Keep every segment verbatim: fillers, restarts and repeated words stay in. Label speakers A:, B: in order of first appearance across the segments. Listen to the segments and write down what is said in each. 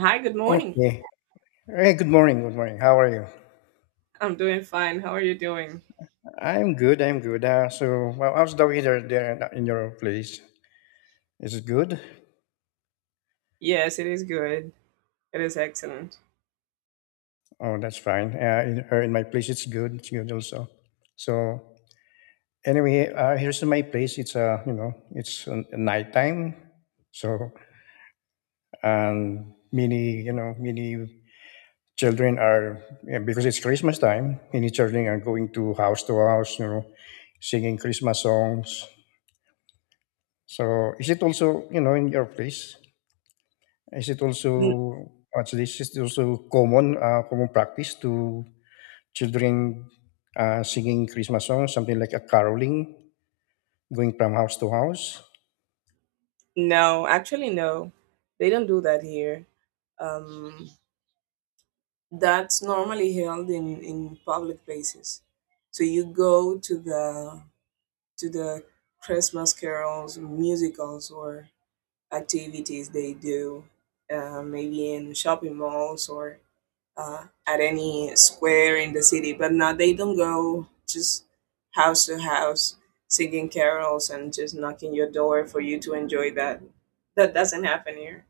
A: Hi, good morning.
B: Okay. Hey, good morning. Good morning. How are you?
A: I'm doing fine. How are you doing?
B: I'm good. I'm good. Uh, so, well, how's the weather there in your place? Is it good?
A: Yes, it is good. It is excellent.
B: Oh, that's fine. Uh, in, uh, in my place, it's good. It's good also. So, anyway, uh, here's in my place. It's uh, you know, it's uh, nighttime. So, and many, you know, many children are yeah, because it's Christmas time. Many children are going to house to house, you know, singing Christmas songs. So, is it also, you know, in your place? Is it
A: N-
B: also actually is it also common uh, common practice to children uh, singing Christmas songs, something like a caroling, going from house to house?
A: No, actually, no. They don't do that here. Um, that's normally held in, in public places. So you go to the to the Christmas carols, musicals, or activities they do, uh, maybe in shopping malls or uh, at any square in the city. But now they don't go just house to house singing carols and just knocking your door for you to enjoy that. That doesn't happen here.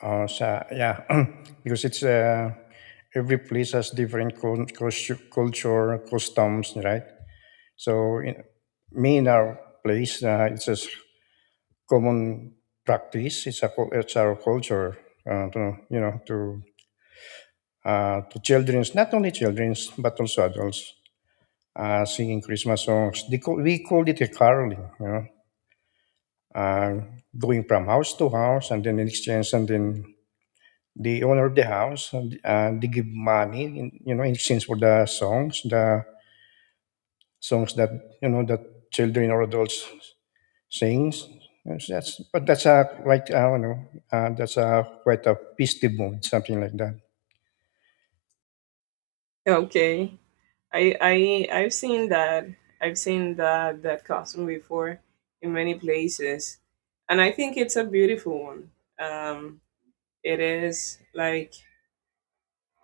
B: Uh, so yeah, because it's uh, every place has different cul- cul- culture customs, right? So in, me in our place, uh, it's a common practice. It's a cul- it's our culture, uh, to, you know, to uh, to childrens, not only childrens but also adults. uh, singing Christmas songs. They call, we called it a caroling, you know, uh, going from house to house and then in exchange, and then the owner of the house, and, uh, they give money, in, you know, in exchange for the songs, the songs that, you know, that children or adults sings. Yes, that's, but that's a like I don't know. Uh, that's a quite a festive mood, something like that.
A: Okay, I I I've seen that. I've seen that that costume before in many places, and I think it's a beautiful one. Um, it is like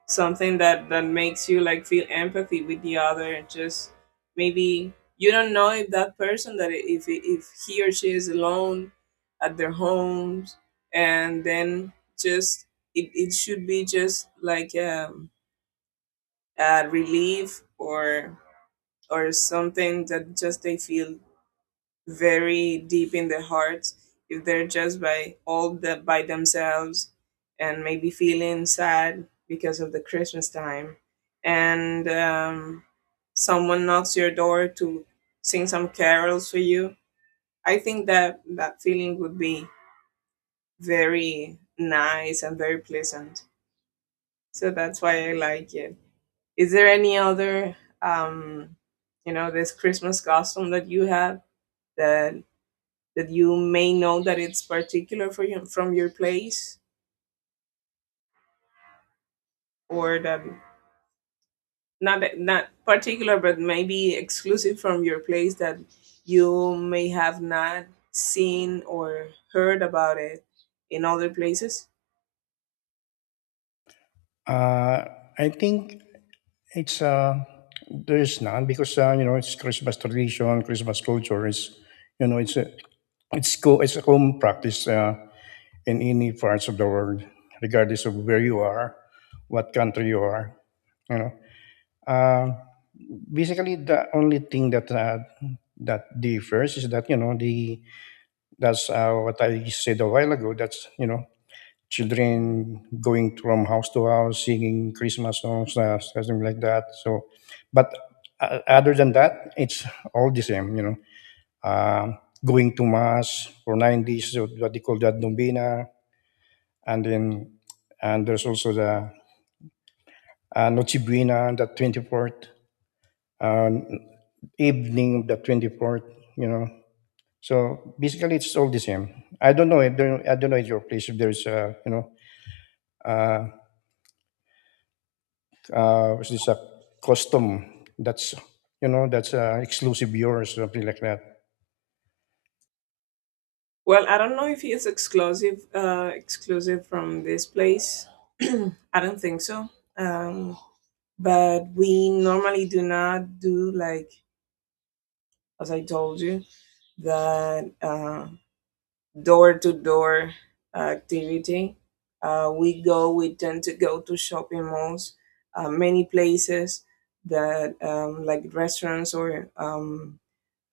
A: something that that makes you like feel empathy with the other. Just maybe you don't know if that person that i- if i- if he or she is alone at their homes, and then just it, it should be just like um, a relief, or or something that just they feel very deep in their hearts if they're just by all the, by themselves and maybe feeling sad because of the Christmas time. And um, someone knocks your door to sing some carols for you. I think that that feeling would be very nice and very pleasant, so that's why I like it. Is there any other um, you know, this Christmas costume that you have, that that you may know that it's particular for you from your place, or that not that not particular, but maybe exclusive from your place, that you may have not seen or heard about it in other places?
B: Uh, I think It's uh, there is none because uh, you know it's Christmas tradition, Christmas culture is you know it's a it's co- it's a common practice uh, in any parts of the world, regardless of where you are, what country you are. You know, uh, basically the only thing that uh, that differs is that you know the that's uh, what I said a while ago. That's you know children going from house to house singing Christmas songs, uh, something like that. So, but uh, other than that, it's all the same, you know. Um going to mass for nineties, so what they call that Dombina, and then and there's also the uh, Noche Buena on the twenty-fourth, uh, evening of the twenty-fourth, you know. So basically, it's all the same. I don't know. I don't, I don't know at your place if there's, uh, you know, uh, uh, was this a custom that's you know that's uh, exclusive beer or something like that.
A: Well, I don't know if it's exclusive uh, exclusive from this place. I don't think so. Um, but we normally do not do, like, as I told you, that uh, door to door activity. Uh, we go. We tend to go to shopping malls, uh, many places that um, like restaurants, or um,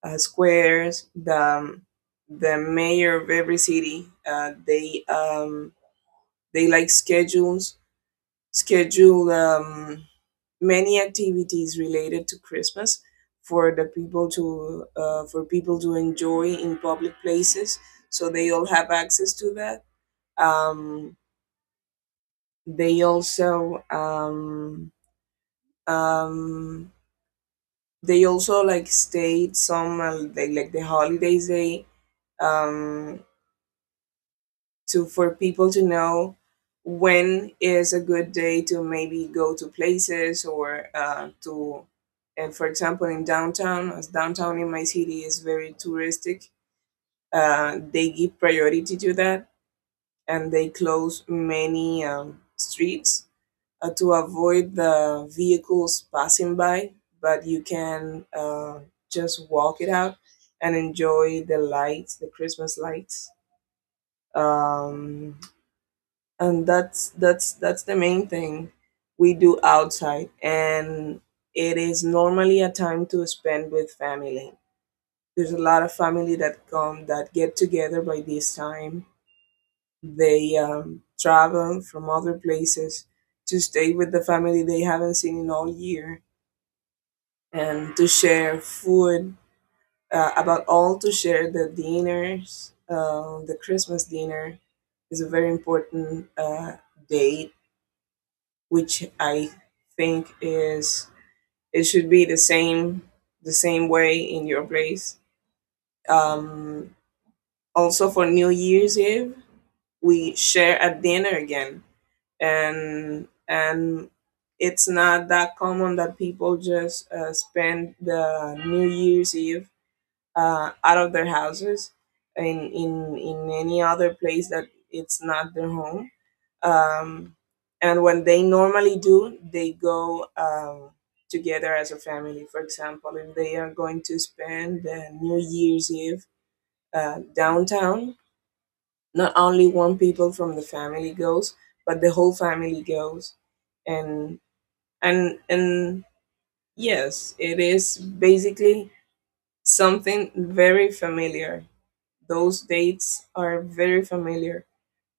A: uh, squares, the um, the mayor of every city. Uh, they um, they like schedules schedule um, many activities related to Christmas for the people to uh, for people to enjoy in public places. So they all have access to that. Um, they also um, um, they also like stayed some, uh, they like the holidays, they um to for people to know when is a good day to maybe go to places, or uh, to and for example, in downtown, as downtown in my city is very touristic, uh, they give priority to that, and they close many um, streets uh, to avoid the vehicles passing by. But you can uh, just walk it out and enjoy the lights, the Christmas lights, um, and that's that's that's the main thing we do outside. And it is normally a time to spend with family. There's a lot of family that come, that get together by this time. They um, travel from other places to stay with the family they haven't seen in all year, and to share food, uh, about all to share the dinners. Uh, the Christmas dinner is a very important uh, date, which I think is it should be the same, the same way in your place. Um, Also for New Year's Eve, we share a dinner again, and and it's not that common that people just uh, spend the New Year's Eve uh, out of their houses, in in in any other place that it's not their home. um, and when they normally do, they go um, together as a family. For example, if they are going to spend uh, New Year's Eve uh, downtown, not only one people from the family goes, but the whole family goes. And and and yes, it is basically something very familiar. Those dates are very familiar.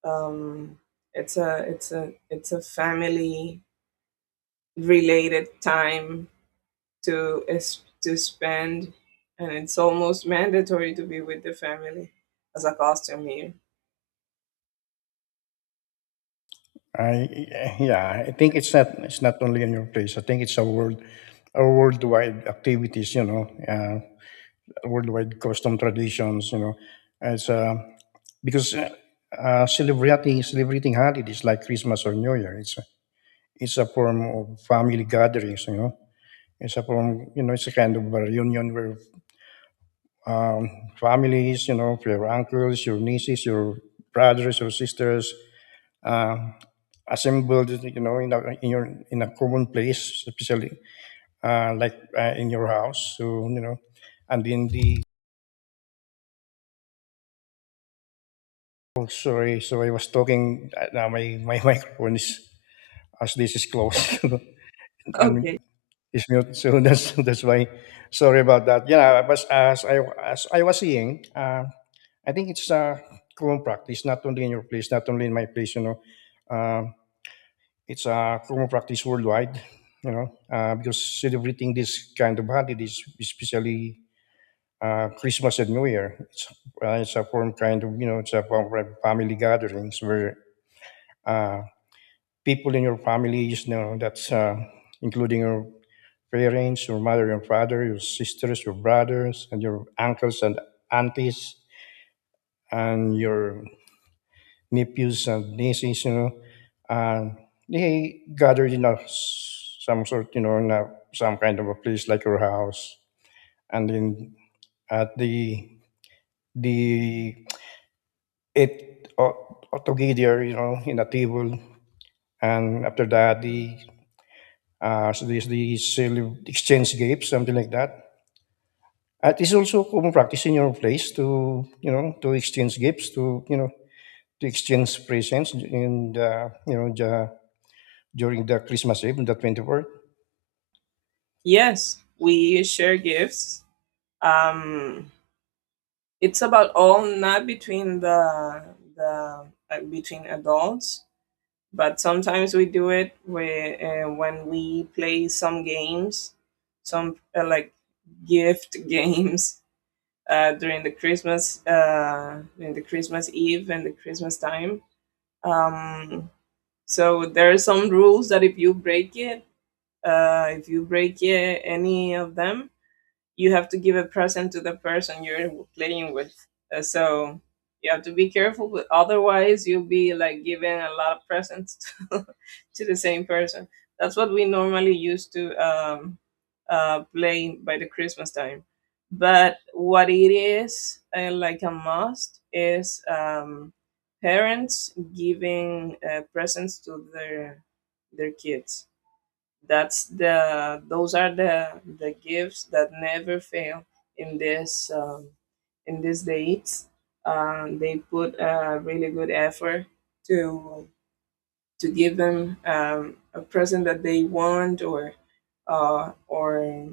A: um, it's a it's a it's a family related time to es- to spend, and it's almost mandatory to be with the family as a costume here.
B: I yeah, I think it's not it's not only in your place. I think it's a world a worldwide activities. You know, uh, worldwide custom traditions. You know, it's uh, because uh, uh, celebrating celebrating holidays like Christmas or New Year, it's a, it's a form of family gatherings. You know, it's a form you know it's a kind of a reunion where um, families, you know, your uncles, your nieces, your brothers, your sisters, uh, assembled, you know, in a, in your in a common place, especially uh, like uh, in your house. So you know, and then the oh, sorry, so I was talking. Uh, now my my microphone is as this is closed
A: Okay.
B: and it's mute. So that's that's why. Sorry about that. Yeah, but as I as I was saying. Uh, I think it's a common practice, not only in your place, not only in my place, you know. Uh, it's a common practice worldwide, you know, uh, because celebrating this kind of holidays, especially uh, Christmas and New Year, it's, uh, it's a form kind of, you know, it's a form of family gatherings where uh, people in your families, you know, that's uh, including your parents, your mother, your father, your sisters, your brothers, and your uncles and aunties, and your nephews and nieces, you know, and they gathered in a s- some sort, you know, in a, some kind of a place like your house, and then at the the it all, all together, you know, in a table, and after that the uh, so this the cele- exchange gifts, something like that. And it's also common practice in your place to you know to exchange gifts, to you know to exchange presents, in the you know the during the Christmas Eve, the twenty-fourth.
A: Yes, we share gifts. Um, it's about all not between the the uh, between adults, but sometimes we do it where uh, when we play some games, some uh, like gift games uh, during the Christmas uh, during the Christmas Eve and the Christmas time. Um, so there are some rules that if you break it, uh, if you break it, any of them, you have to give a present to the person you're playing with. Uh, so you have to be careful, but otherwise you'll be like giving a lot of presents to, to the same person. That's what we normally used to um, uh, play by the Christmas time. But what it is, uh, like a must, is um, parents giving uh, presents to their their kids. That's the Those are the the gifts that never fail in this um, in these dates. Um, they put a really good effort to to give them um, a present that they want, or uh, or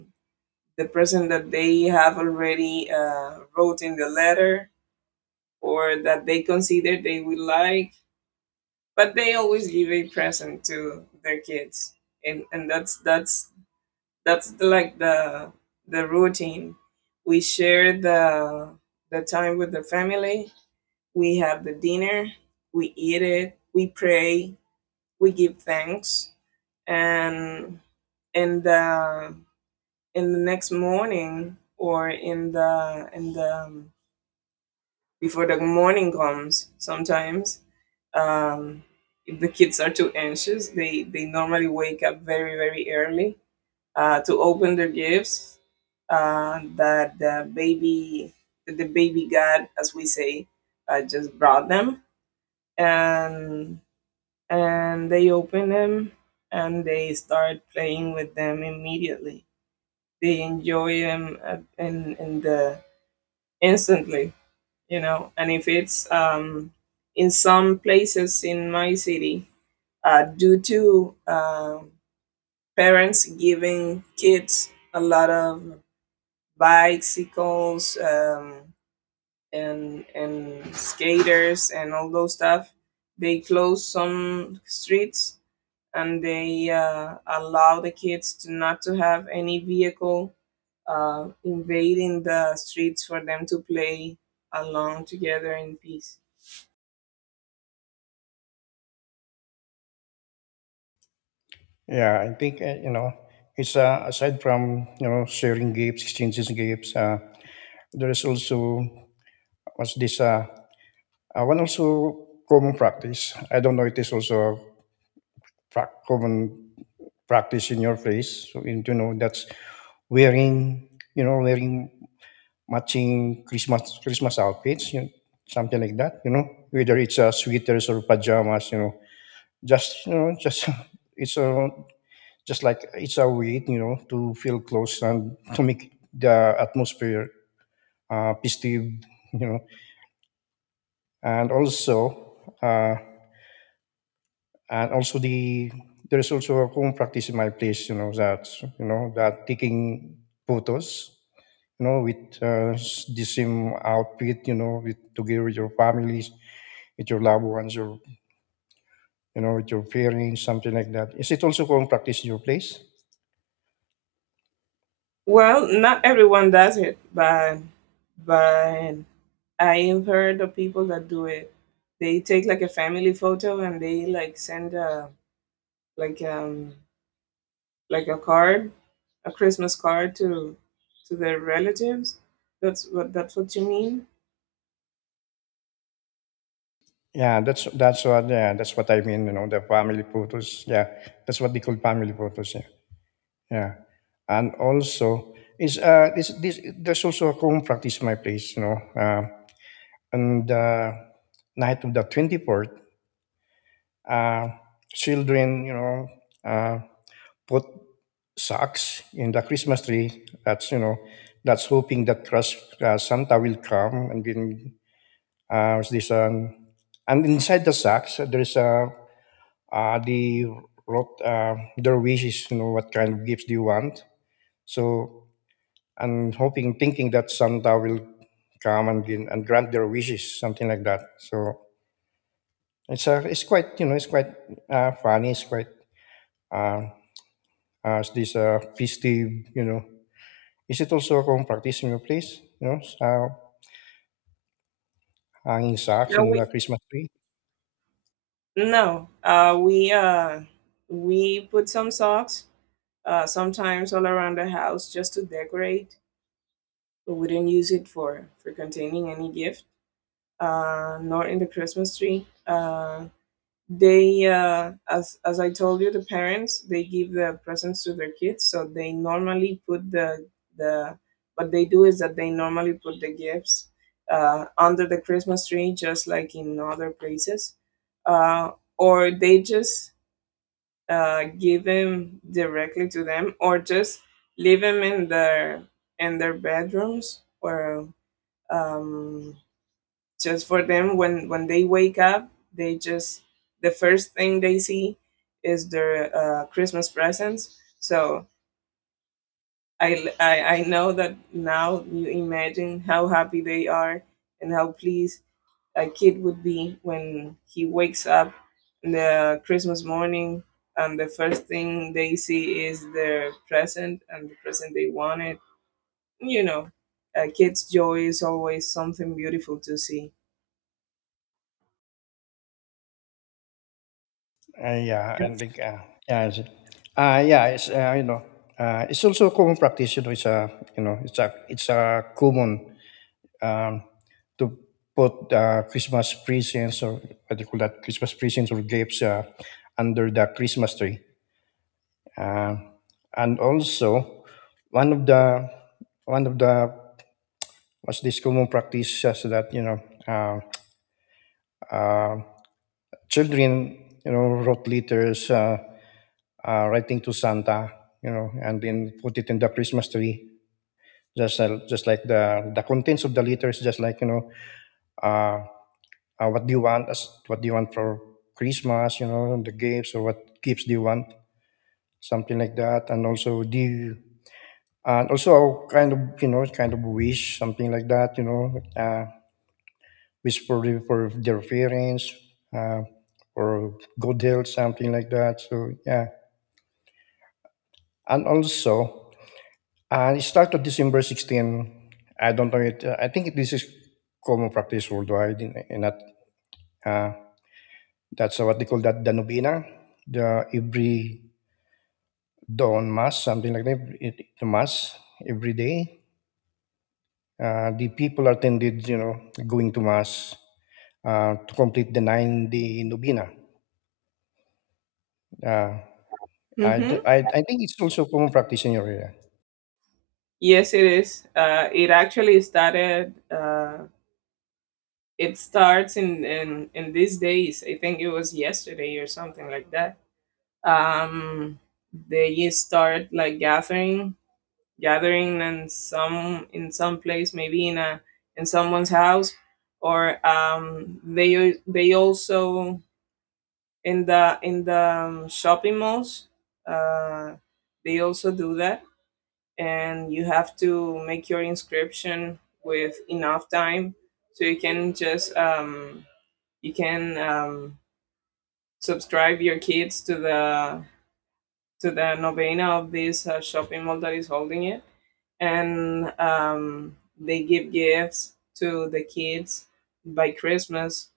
A: the present that they have already uh, wrote in the letter, or that they consider they would like. But they always give a present to their kids. And and that's that's that's the, like the the routine. We share the the time with the family, we have the dinner, we eat it, we pray, we give thanks. And in the in the next morning, or in the in the before the morning comes sometimes, um if the kids are too anxious, they they normally wake up very very early uh, to open their gifts, uh, that the baby the baby god, as we say, uh, just brought them. and and they open them, and they start playing with them immediately. They enjoy them uh, in, in the instantly, you know. And if it's um, in some places in my city uh, due to um parents giving kids a lot of bicycles, um, and and skaters and all those stuff, they close some streets, and they uh, allow the kids to not to have any vehicle uh, invading the streets for them to play along together in peace.
B: Yeah, I think, uh, you know, it's uh, aside from, you know, sharing gifts, exchanges gifts, uh, there is also, what's this, uh, uh, one also common practice. I don't know, it is also pra- common practice in your place. So, in- you know, that's wearing, you know, wearing matching Christmas Christmas outfits, you know, something like that, you know, whether it's uh, sweaters or pajamas, you know, just, you know, just, it's a just like it's our weight, you know, to feel close and to make the atmosphere uh, festive, you know, and also uh, and also the there's also a home practice in my place, you know, that you know that taking photos, you know, with uh, s- the same outfit, you know, with together with your families, with your loved ones, your you know, with your parents, something like that. Is it also home practice in your place?
A: Well, not everyone does it, but but I have heard of people that do it. They take like a family photo, and they like send a like um like a card, a Christmas card to to their relatives. That's what that's what you mean.
B: Yeah, that's that's what yeah, that's what I mean, you know, the family photos. Yeah. That's what they call family photos, yeah. Yeah. And also is uh this this there's also a home practice in my place, you know. Uh, on the night of the twenty-fourth, uh children, you know, uh put socks in the Christmas tree. That's you know, that's hoping that Crus- uh, Santa will come and then uh, what's this um, and inside the socks uh, there's uh, uh, the wrote uh, their wishes. You know what kind of gifts do you want? So and hoping, thinking that Santa will come and then- and grant their wishes, something like that. So it's uh, it's quite you know it's quite uh, funny. It's quite uh, uh, it's this uh, festive you know Is it also akong practice in your place, you know, sa hanging socks
A: No,
B: in
A: we
B: the Christmas tree?
A: no. Uh, we uh, we put some socks uh, sometimes all around the house just to decorate, but we didn't use it for for containing any gift, uh, nor in the Christmas tree. Uh, they uh, as as I told you, the parents they give the presents to their kids, so they normally put the the what they do is that they normally put the gifts uh, under the Christmas tree, just like in other places. uh, or they just uh, give them directly to them, or just leave them in their in their bedrooms, or um, just for them when when they wake up, they just the first thing they see is their uh, Christmas presents. So I, I i know that now, you imagine how happy they are and how pleased a kid would be when he wakes up in the Christmas morning, and the first thing they see is their present, and the present they wanted, you know. A kid's joy is always something beautiful to see.
B: Uh, yeah, and like, uh, yeah, it's, uh, yeah, it's, uh, you know, uh, it's also a common practice, you know, it's a, you know, it's a, it's a common, um, to put, uh, Christmas presents or what do you call that, Christmas presents or gifts, uh, under the Christmas tree. Uh, and also, one of the, one of the, what's this common practice is that, you know, uh, uh, children, you know, wrote letters uh, uh, writing to Santa, you know, and then put it in the Christmas tree. Just, uh, just like the the contents of the letters, just like you know, uh, uh, what do you want? What do you want for Christmas? You know, the gifts or what gifts do you want? Something like that. And also, do you, and also kind of you know, kind of wish something like that. You know, uh, wish for the- for their parents, uh, or good health, something like that. So yeah, and also, uh, it started December sixteenth, I don't know it. uh, I think this is common practice worldwide in, in that uh, that's what they call that the novena, the every dawn mass, something like that. It, the mass every day. Uh, the people attended, you know, going to mass uh, to complete the nine-day novena. Uh, I, do-
A: Hmm.
B: I, I think it's also common practice in your area.
A: Yes, it is. Uh, it actually started. Uh, it starts in, in in these days. I think it was yesterday or something like that. Um, they start like gathering, gathering, and some in some place, maybe in a in someone's house, or um, they al- they also in the in the um, shopping malls. Uh, they also do that, and you have to make your inscription with enough time, so you can just um, you can um, subscribe your kids to the to the novena of this uh, shopping mall that is holding it. And um, they give gifts to the kids by Christmas.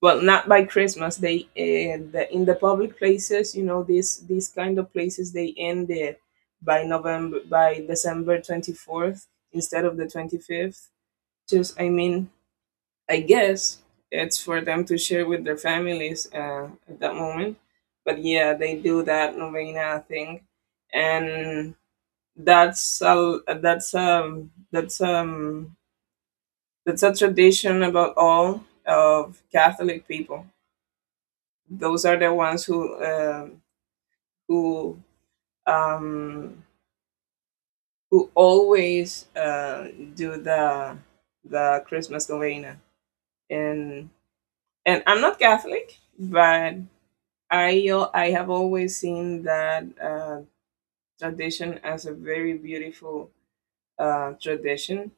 A: Well, not by Christmas. They uh, the, in the public places, you know, these these kind of places, they end it by November, by December twenty fourth, instead of the twenty fifth. Just I mean, I guess it's for them to share with their families uh, at that moment. But yeah, they do that novena thing. And that's a that's um that's um that's a tradition about all of Catholic people. Those are the ones who um who um who always uh, do the the Christmas novena. And and I'm not Catholic, but I al- I have always seen that uh, tradition as a very beautiful uh, tradition.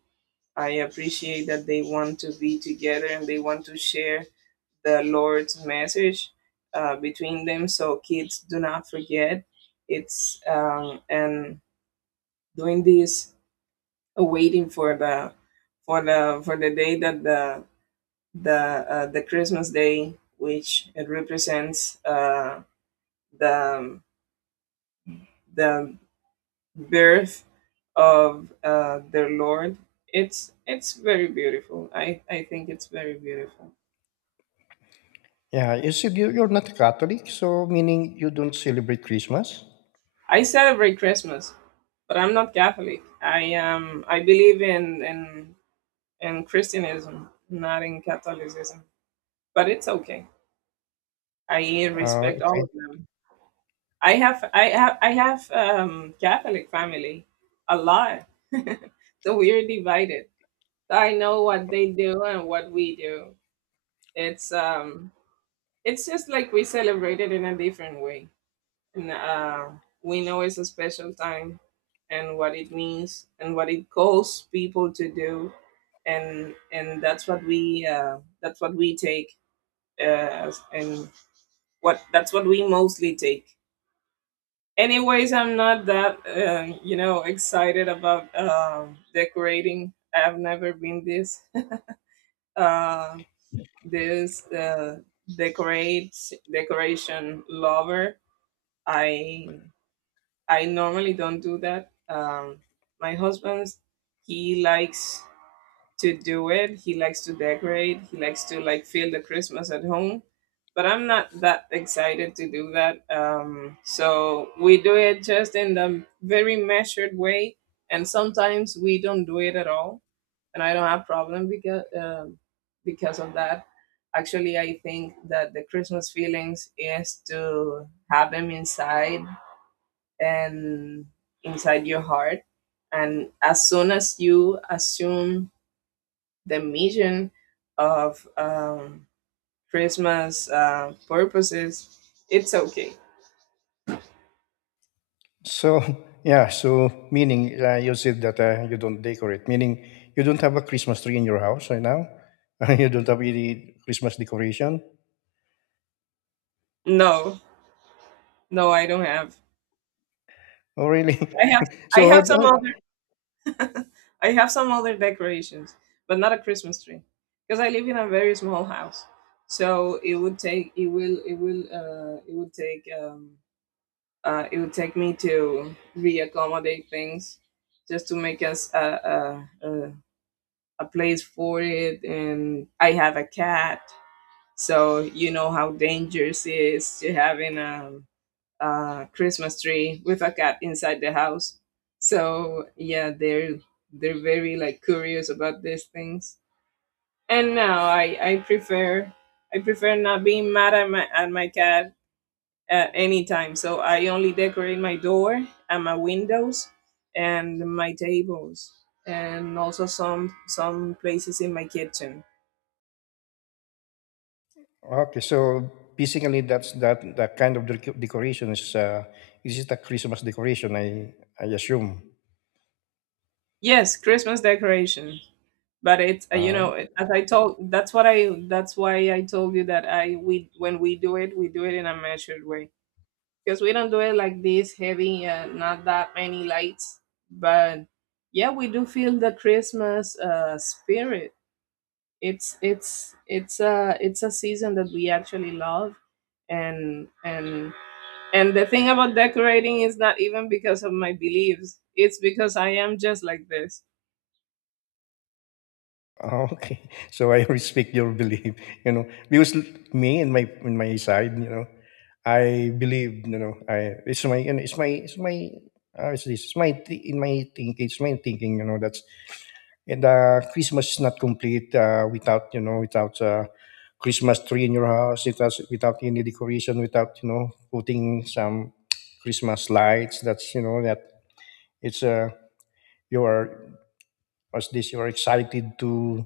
A: I appreciate that they want to be together and they want to share the Lord's message uh, between them so kids do not forget. It's um, And doing this, uh, waiting for the for the for the day that the the uh, the Christmas day, which it represents uh, the the birth of uh, their Lord. It's it's very beautiful. I I think it's very beautiful.
B: Yeah, you said you, you're not Catholic, so meaning you don't celebrate Christmas.
A: I celebrate Christmas, but I'm not Catholic. I am. I believe in in in Christianism, not in Catholicism. But it's okay. I
B: Ah,
A: respect
B: okay.
A: all of them. I have I have I have um, Catholic family, a lot. So we're divided. So I know what they do and what we do. It's um it's just like we celebrate it in a different way. And, uh, we know it's a special time and what it means and what it calls people to do. And, and that's what we, uh, that's what we take, uh, as- and what, that's what we mostly take. Anyways, I'm not that, uh, you know, excited about, um, decorating. I've never been this, uh, this, uh, decorate, decoration lover. I I normally don't do that. Um, my husband, he likes to do it. He likes to decorate. He likes to like feel the Christmas at home. But I'm not that excited to do that. Um, so we do it just in the very measured way, and sometimes we don't do it at all. And I don't have problem because um, because of that. Actually, I think that the Christmas feelings is to have them inside and inside your heart. And as soon as you assume the mission of um, Christmas uh, purposes, it's okay.
B: So yeah, so meaning uh, you said that uh, you don't decorate, meaning you don't have a Christmas tree in your house right now. you don't have any Christmas decoration.
A: No, no, I don't have.
B: Oh, really?
A: I have I
B: so how,
A: have some
B: how-
A: other I have some other decorations, but not a Christmas tree because I live in a very small house. So it would take it will it will uh it would take um uh, it would take me to reaccommodate things just to make us a, a, a, a place for it. And I have a cat, so you know how dangerous it is to having a, a Christmas tree with a cat inside the house. So yeah, they're they're very like curious about these things. And now I, I prefer I prefer not being mad at my at my cat at any time. So I only decorate my door and my windows and my tables and also some some places in my kitchen.
B: okay, so basically that's that that kind of dec- decoration is uh, is it a Christmas decoration? I I assume.
A: Yes, Christmas decoration. But it's uh, you
B: Uh,
A: know, as I told, that's what I that's why I told you that I we when we do it we do it in a measured way because we don't do it like this heavy, uh, not that many lights, but yeah we do feel the Christmas uh, spirit. It's it's it's a it's a season that we actually love, and and and the thing about decorating is not even because of my beliefs, it's because I am just like this.
B: Oh, okay, so I respect your belief, you know, because l- me and my in my side, you know, I believe, you know, I it's my you know, it's my it's my uh, this it's my thi- in my thinking it's my thinking, you know, that's and uh, Christmas is not complete uh, without you know without uh, Christmas tree in your house, without without any decoration, without you know putting some Christmas lights. That's you know that it's uh, you are as this you are excited to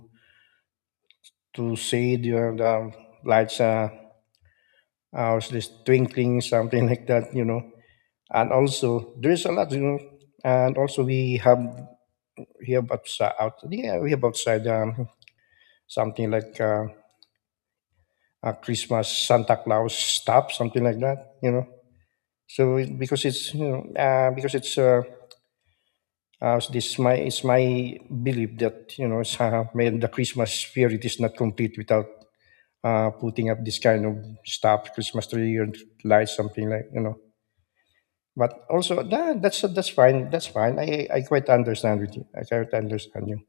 B: to see the, the lights are uh, are just twinkling, something like that, you know. And also, there is a lot, you know. And also, we have we have outside, out, yeah, we have outside um, something like uh, a Christmas Santa Claus stuff, something like that, you know. So it- because it's you know uh, because it's uh, uh, this my it's my belief that you know it's, uh, may- the Christmas spirit is not complete without uh, putting up this kind of stuff, Christmas tree or lights, something like you know. But also, nah, that's that's fine. That's fine. I I quite understand with you. I quite understand you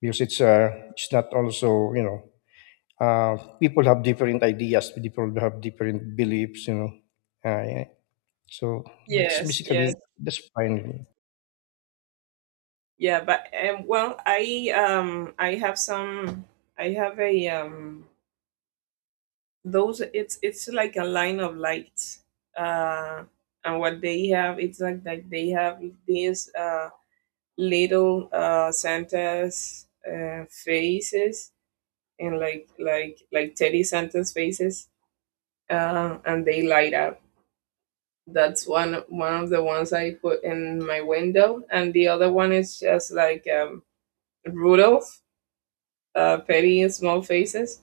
B: because it's uh it's not also you know uh people have different ideas. People have different beliefs. You know. Uh, yeah. So that's
A: Yes, yes.
B: basically that's fine.
A: Yeah, but um, well i um I have some. I have a um those it's it's like a line of lights, uh and what they have, it's like, like they have these uh little uh Santa's uh faces, and like like like Teddy Santa's faces, um, and they light up. That's one one of the ones I put in my window, and the other one is just like um, Rudolph, uh, Petty Small Faces,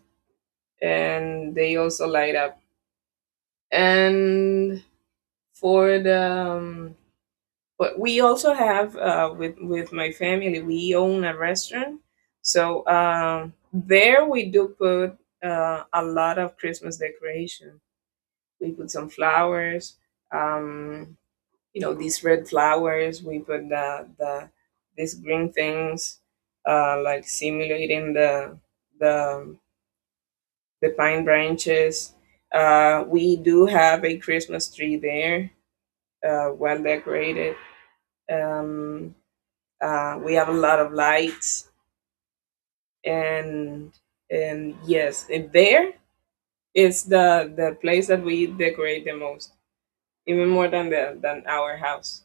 A: and they also light up. And for the um, but we also have, uh, with with my family, we own a restaurant, so um, there we do put, uh, a lot of Christmas decoration. We put some flowers, um, you know, these red flowers. We put the, the, these green things, uh, like simulating the the the pine branches. Uh, we do have a Christmas tree there, uh, well decorated. Um, uh, we have a lot of lights, and and yes, it, there is the the place that we decorate the most, even more than the than our house.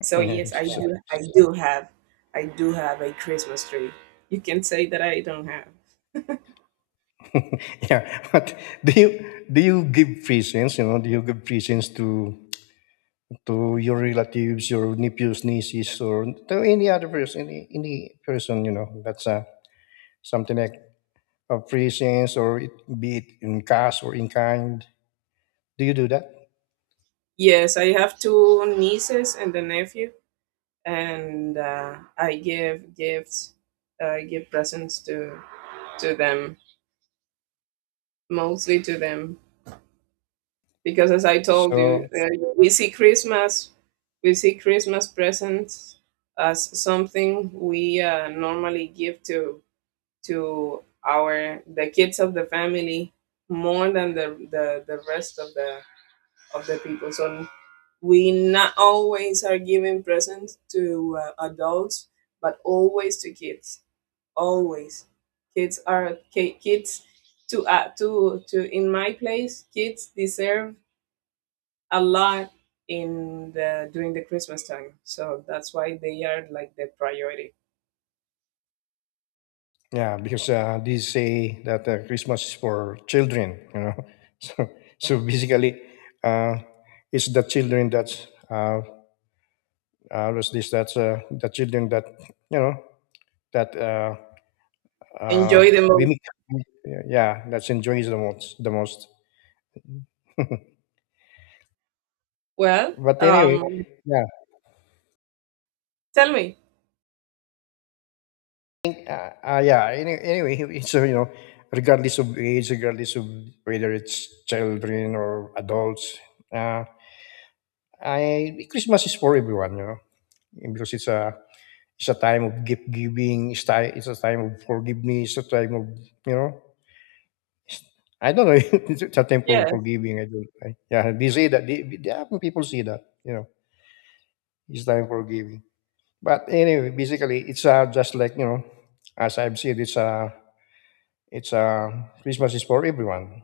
A: So
B: Yeah.
A: yes, I
B: So
A: do. I do have. I do have a Christmas tree. You can say that I don't have.
B: yeah. But do you do you give presents? You know, do you give presents to to your relatives, your nephews, nieces, or to any other person, any, any person, you know, that's uh, something like a presents or it, be it in cash or in kind. Do you do that?
A: Yes, I have two nieces and a nephew, and uh, I give gifts. Uh, I give presents to to them, mostly to them, because as I told
B: So,
A: you, uh, we see Christmas, we see Christmas presents as something we uh, normally give to to our the kids of the family more than the the, the rest of the of the people. So we not always are giving presents to uh, adults, but always to kids, always. Kids are ki- kids. To uh, to to in my place, kids deserve a lot in the during the Christmas time, so that's why they are like the priority.
B: yeah, because uh, they say that uh, Christmas is for children, you know. So, so basically, uh, it's the children that's, uh, uh, what's this, that's uh, the children that, you know, that uh, uh,
A: Enjoy the
B: we
A: most.
B: make, yeah, that's enjoys the most, the most.
A: well
B: But anyway,
A: um
B: yeah,
A: Tell me.
B: think, uh, uh, yeah. Any, anyway, so you know, regardless of age, regardless of whether it's children or adults, uh, I Christmas is for everyone, you know, because it's a it's a time of gift giving. It's ti- it's a time of forgiveness. It's a time of you know. I don't know. it's a time for
A: Yeah.
B: forgiving. I don't. I, yeah, they say that. They, they, often people say that. You know, it's time for giving. But anyway, basically, it's uh, just like you know, as I've said, it's a it's uh, Christmas is for everyone.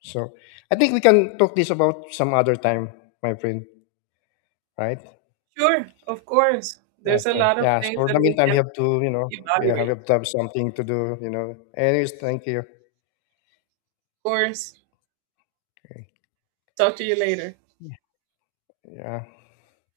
B: So I think we can talk this about some other time, my friend. Right?
A: Sure, of course.
B: Yes.
A: There's a
B: Yeah, so,
A: lot of
B: yeah. So
A: things
B: for the
A: that we
B: meantime, we
A: can
B: have to, you know, we
A: evaluate.
B: have to have something to do. You know. Anyways, thank you.
A: Of course.
B: Okay.
A: Talk to you later.
B: Yeah.